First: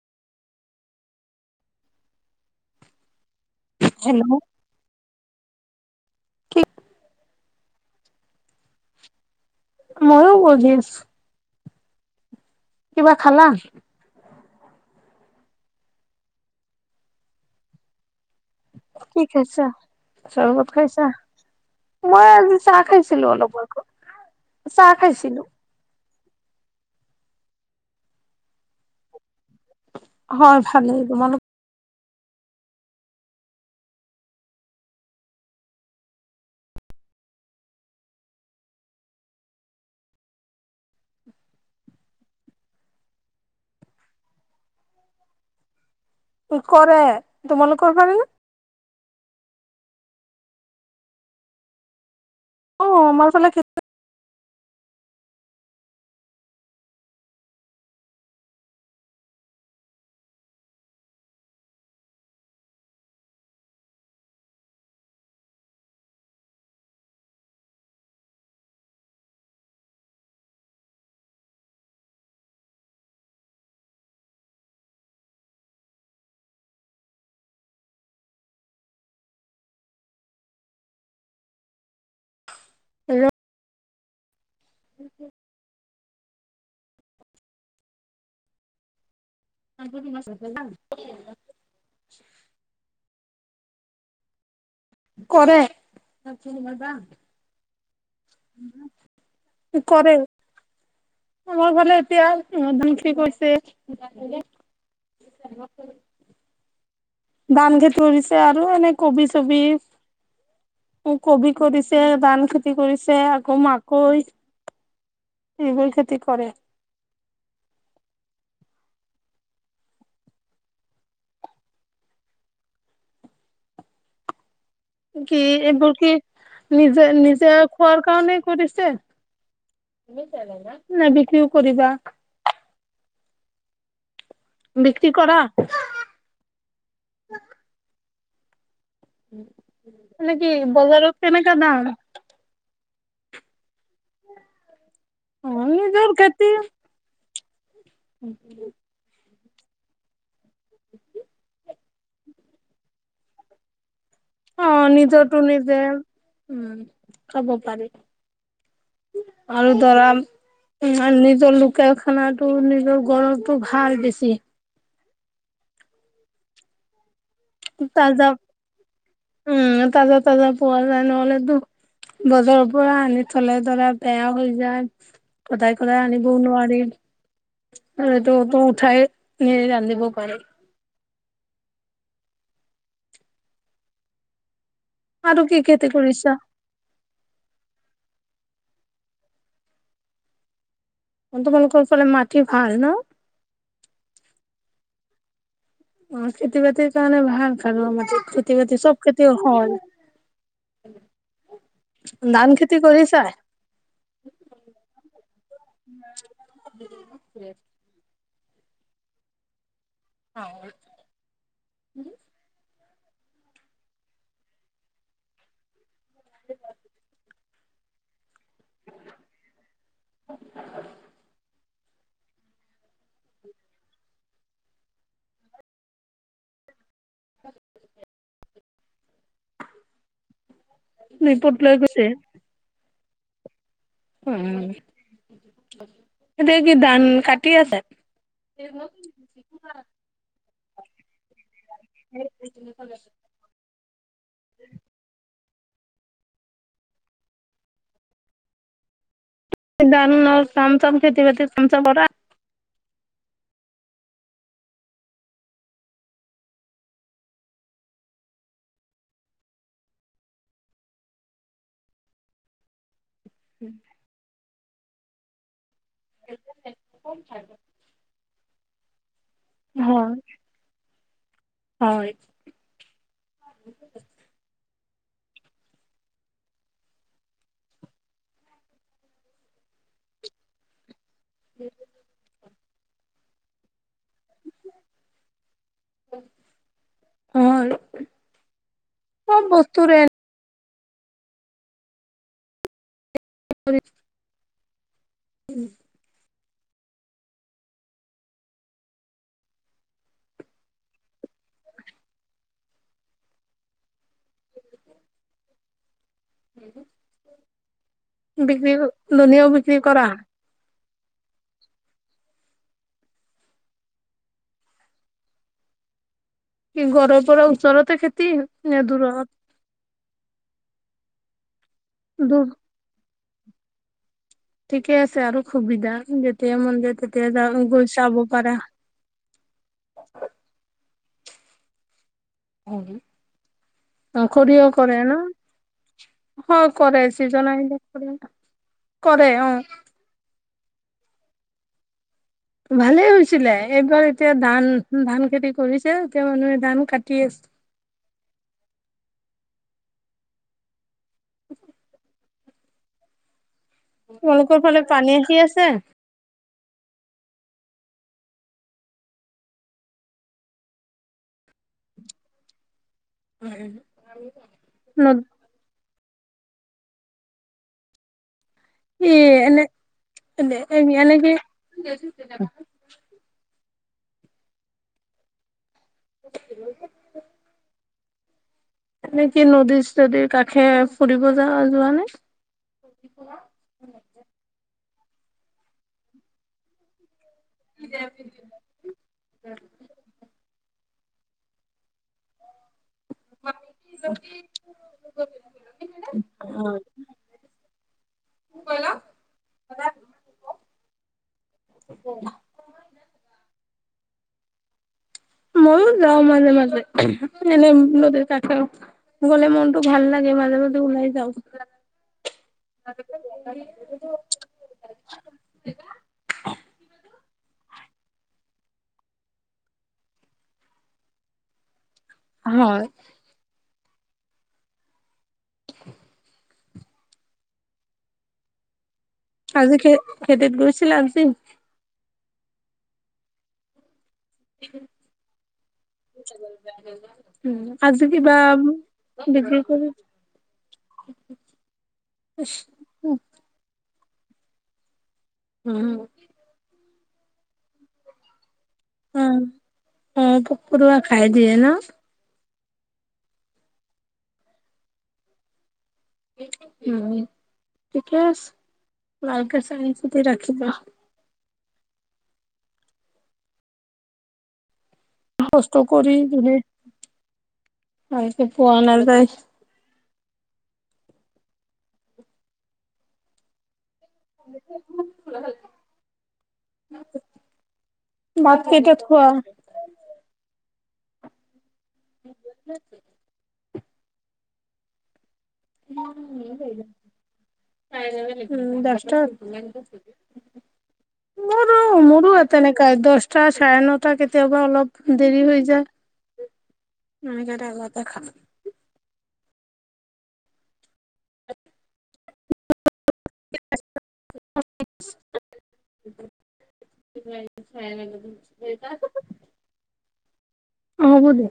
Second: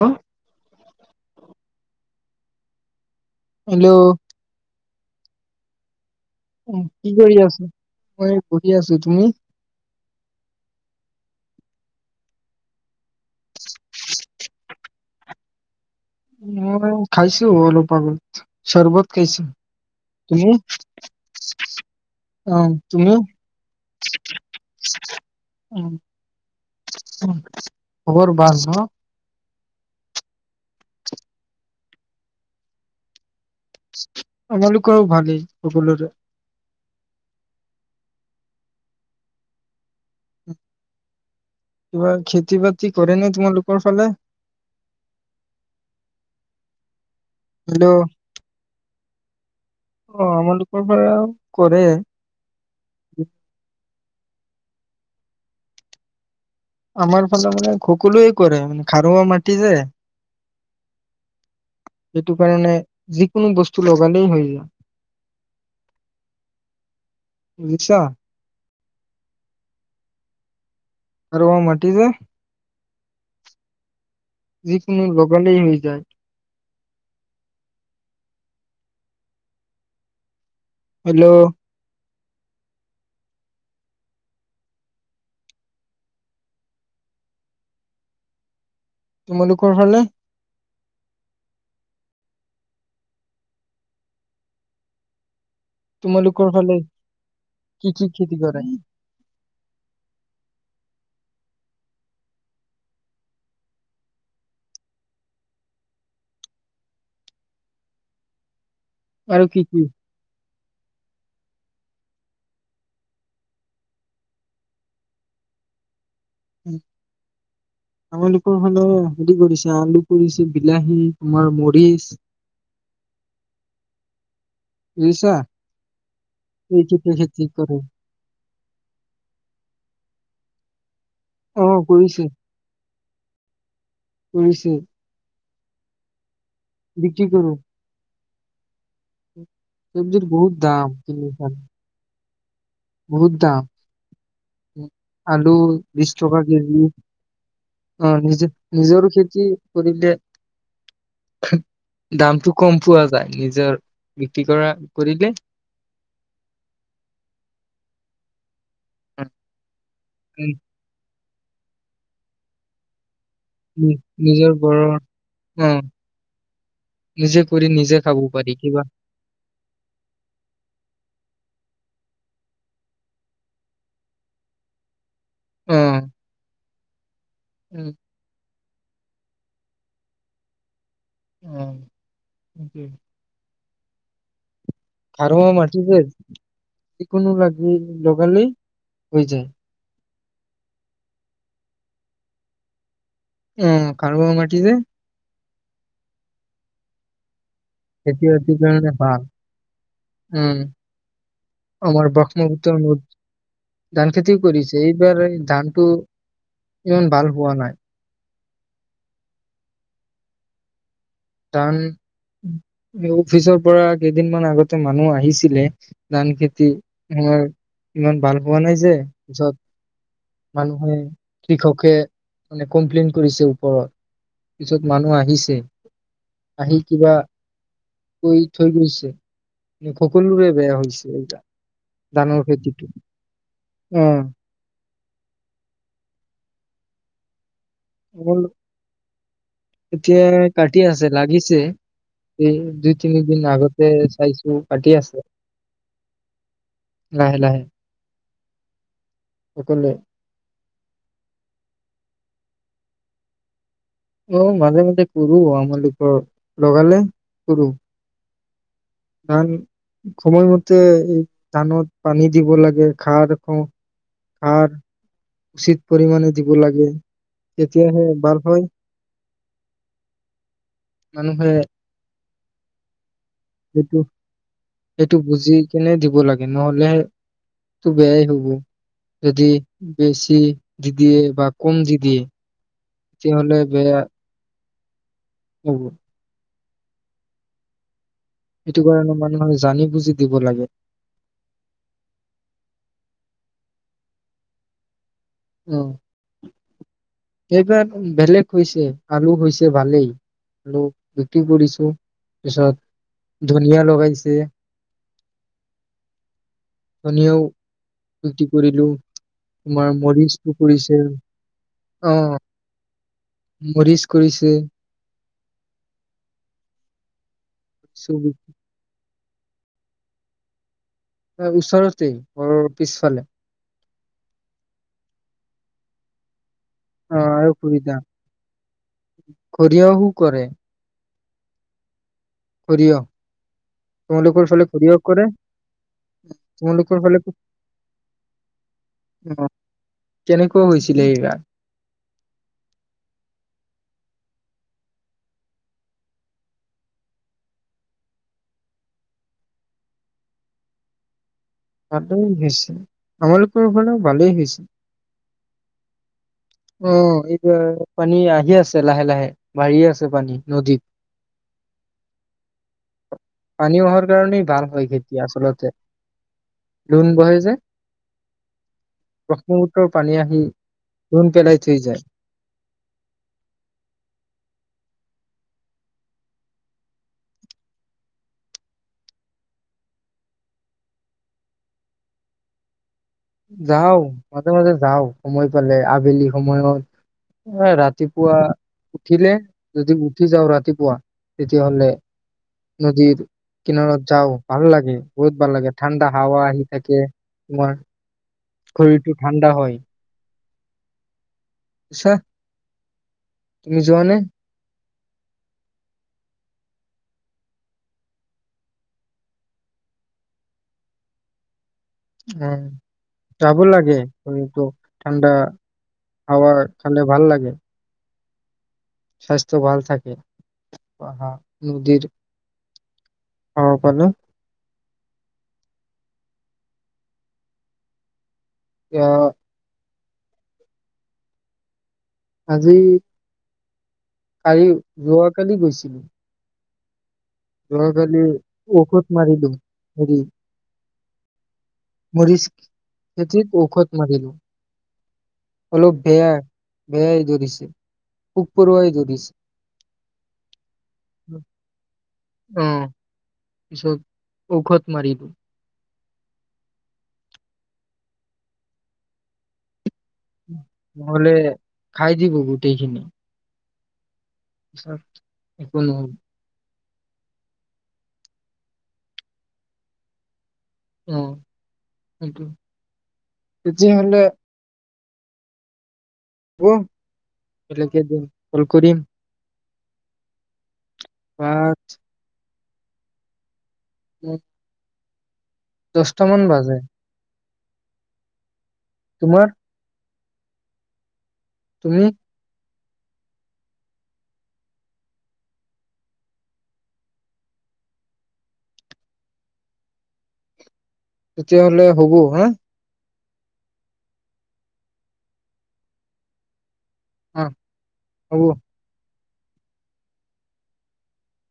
হা হেল হেল্ল' উ কি কৰি আছো মই পঢ়ি আছো তুমি ময়ো [unintelligible] কিবা খালা ম খাইছো অলপ আাগত কি খাইছা চৰবত খাইছা মই অ আজি চাহ তুমি? খাইছিলো অলপ আগত চাহ খাইছিলো উম, খবৰ বাজ হয় ভালেই, তোমালোক আমালোকৰো ভালেই, সকলৰে কিবা খেতি-বাতি কৰে নে, তোমালোকৰ ফালে? কৰে, হেল্ল' তোমালোকৰ ফালে অ', আমালোকৰ পৰাও কৰে। অ', আমাৰ ফালে [unintelligible] আমাৰ ফালে, মানে, সকলোৱে কৰে। খাৰুৱা মাটি যে, সেইটো কাৰণে যিকোনো বস্তু লগালেই হৈ যায়, বুজিছা। আৰু মাটি যে যিকোনো লগালেই হৈ যায়। হেল্ল'! হেল্ল' কি [unintelligible] তোমালোকৰ ফালে? আ [unintelligible] কৰে ত তোমালোকৰ চিনি ফালে বাৰবা [unintelligible] কি কি খেতি কৰে কৰে আমাৰ ফালে, এতিয়া, ধান খেতি কৰিছে [unintelligible] তৰিছে আৰু এনেকে আৰু কবি-চবি কি কি? কবি কৰিছে, ধান খেতি কৰিছে, আকৌ মাকৈ, এইবোৰ খেতি কৰে উ, আমালোকৰ মানে, হেৰি কৰিছে, আলু কৰিছে, বিলাহী, তোমাৰ মৰিচ বুজিছা কি, এইবোৰ কি, নিজে, এইকেইটা খেতি খেতি নিজে কৰে খোৱাৰ কাৰণে কৰিছে নাই, বিক্ৰীও অ কৰিবা কৰিছে কৰিছে বিক্ৰী কৰা [inaudible] বিক্ৰী কৰোঁ। চব্জিৰ মানে, কি, বহুত দাম কিনি বজাৰত খালে কেনেকুৱা দাম? বহুত দাম অ আলু নিজৰ বিশ টকা খেতি কেজি অ', নিজে নিজৰো খেতি কৰিদে উম দামটো কম পোৱা যায় নিজৰ বিক্ৰী অ কৰা কৰিলে নিজতো নিজে উম খাব পাৰি আৰু ধৰা ইমানদিন ত লোকেল খানাটো নিজৰ ঘৰত উম নিজৰ ঘৰৰ উম তাজা উম তাজা তাজা পোৱা যায় নহ'লে দুখ বজাৰৰ পৰা আনি থলে ধৰা বেয়া হৈ যায় অ সদায় সদায় আনিবও নোৱাৰি অ উম আৰুটো ত উঠাই নে ৰান্ধিব পাৰে অঅঅ আৰু খাৰা কি মাটি খেতি যে কৰিছা? যিকোনো লগালেই অই যে তোমালোকৰ ফালে মাটি ভাল ন? ওমম খাৰুৱা মাটি যে। অ খেতি বাতিৰ কাৰণে ভাল? খাৰুৱা মাটি খেতি বাতি কাৰণে চব ভাল খেতি হয়। উম আমাৰ ধান খেতি ব্ৰক্ষ্মপুত্ৰ কৰিছা? ধান খেতিও কৰিছে এইবাৰ ধানটো ইমান ভাল হোৱা নাই অ ধান অফিচৰ পৰা কেইদিনমান আগতে মানুহ আহিছিলে ধান খেতি আমাৰ ইমান ভাল হোৱা নাই যে যত মানুহে কি কব কে কমপ্লেইন কৰিছে ওপৰত পিছত মানুহ আহিছে আহি কিবা কৈ থৈ গৈছে ন সকলোৰে বেয়া হৈছে এই দুই পুত লৈ গৈছে। ধানৰ খেতিটো অ উম এতিয়া কি ধান কাটি আছে এতিয়া কাটি আছে লাগিছে এই দুই তিনিদিন আগতে চাইছো কাটি আছে লাহে লাহে সকলোৱে দানৰ কাম চাম খেতি বাতি চাম চ কৰা অ মাজে মাজে কৰো আমালপ লগালে কৰো ধান সময়মতে এই ধানত পানী দিব লাগে খা খো আৰু উচ পৰিমাণে দিব লাগে তেতিয়াহে ভাল হয় হ মানুহে সেইটো সেইটো বুজি কেনে দিব লাগে নহলেটো বেয়াই হব যদি বেছি দিয়ে বা কম দি দিয়ে তেতিয়া হলে বেয়া উ হয় সেইটো কাৰণে চব মানুহে জানি বস্তুৰে বুজি দিব লাগে [inaudible] অ এইবাৰ বেলেগ হৈছে আলু হৈছে ভালেই আলু বিক্ৰী কৰিছো তাৰ পিছত ধনিয়া লগাইছে ধনও ফৰ্তি বিক্ৰী কৰিলো ধনীয়াও বিক্ৰী তোমাৰ কৰা? মৰিচ পু আহ মৰিচ কৰিছে কি ঘৰ পৰা চৰতে খেতি চব- ন দুৰত অ ওচৰতেই দূৰ ম পিছফালে ঠিকে আছে আৰু সুবিধা তিয়া মন্দে অ' তেতিয়া আৰু য গৈ সুবিধা চাব পাৰা সৰিয়হো কৰে সৰিয়হ তোমালোকৰ খৰিও ফালে সৰিয়হ কৰে ন তোমালোকৰ কৰে ফালে চিজিল কৰে কৰে অ কেনেকুৱা হৈছিলে এইবাৰ ভালেই হৈছিলে এইবাৰ এতিয়া ধান ধান খেতি কৰিছে এতিয়া মানুহে ধান কাটি আছে সট গেছ আাৰ তোমলোকৰ ফালে পানী আহি আছে [inaudible] অ এইতি পানী আহি আছে লাহে লাহে বাঢ়িয়ে আছে পানী নদীত পানী অহাৰ কাৰণেই ভাল হয় নদ খেতি আচলতে লোন বহে যে এ এনে ব্ৰহ্মপুত্ৰৰ পানী আহি এ এনেক লোন পেলাই থৈ যায়। ই এনে কি নদীৰ নদীৰ কাষে ফুৰিব যা যোৱা নে যওঁ মাজে মাজে যাওঁ সময় পালে আবেলি সময়ত ৰাতিপুৱা উঠিলে যদি উঠি যাওঁ ৰাতিপ কোৱা তেতিয়াহ'লে নদীৰ কিনাৰত যাওঁ ভাল লাগে বহুত ভাল লাগে ঠাণ্ডা হাৱা আহি থাকে তোমাৰ শৰীৰটো ঠাণ্ডা হয় উ পিছে তুমি যোৱাানে ময়ও যাওঁ মাজে মাজে এনে নদীৰ কাষেও গলে মনতটো ভাল লাগে মাজে মাজে ওলাই যাওঁ উ যাব লাগে কিন্তু ঠাণ্ডা হাৱা খালে ভাল লাগে স্বাস্থ্য ভাল থাকো নদীৰ হয় অ কলো কু আহ আজিকে খেতিত গৈছিলা আজিন আজি কালি যোৱাকালি গৈছিলোঁ এ ৰহ কাল ঔখত মাৰ দওঁ বিক্ৰী কৰি ম মৰি খতি ঔখত মাৰিলো অলপ পৰুৱা বেয়া বেয়াই দৰিছে পু অ অ পোক পৰুৱা খাই দিয়ে ন। অ পিছত ঔষধ মাৰি উ ঠিকে আছে [unintelligible] নহলে খাই দিব গোটেইখিনি। পিছত একো কষ্ট নহব কৰি ভালকে পোৱা নাযায় অ সেইটো যে হ'লে হব [inaudible] দি ভাত কল কেইটাত কৰিম খোৱা [unintelligible] [inaudible] উম দহটামান বাজে [unintelligible] উম দষ্ট তোমাৰ মোৰোঁ তুমি মোৰোঁ অ তেনেকে কাই দশটা চাৰে নটা কেতিয়াবা অলপ দেৰি হৈ যায় এনে আগতে খাম তেতিয়াহলে হ'ব‌ হা [unintelligible] অ হ'ব। [unintelligible] হ'ব দে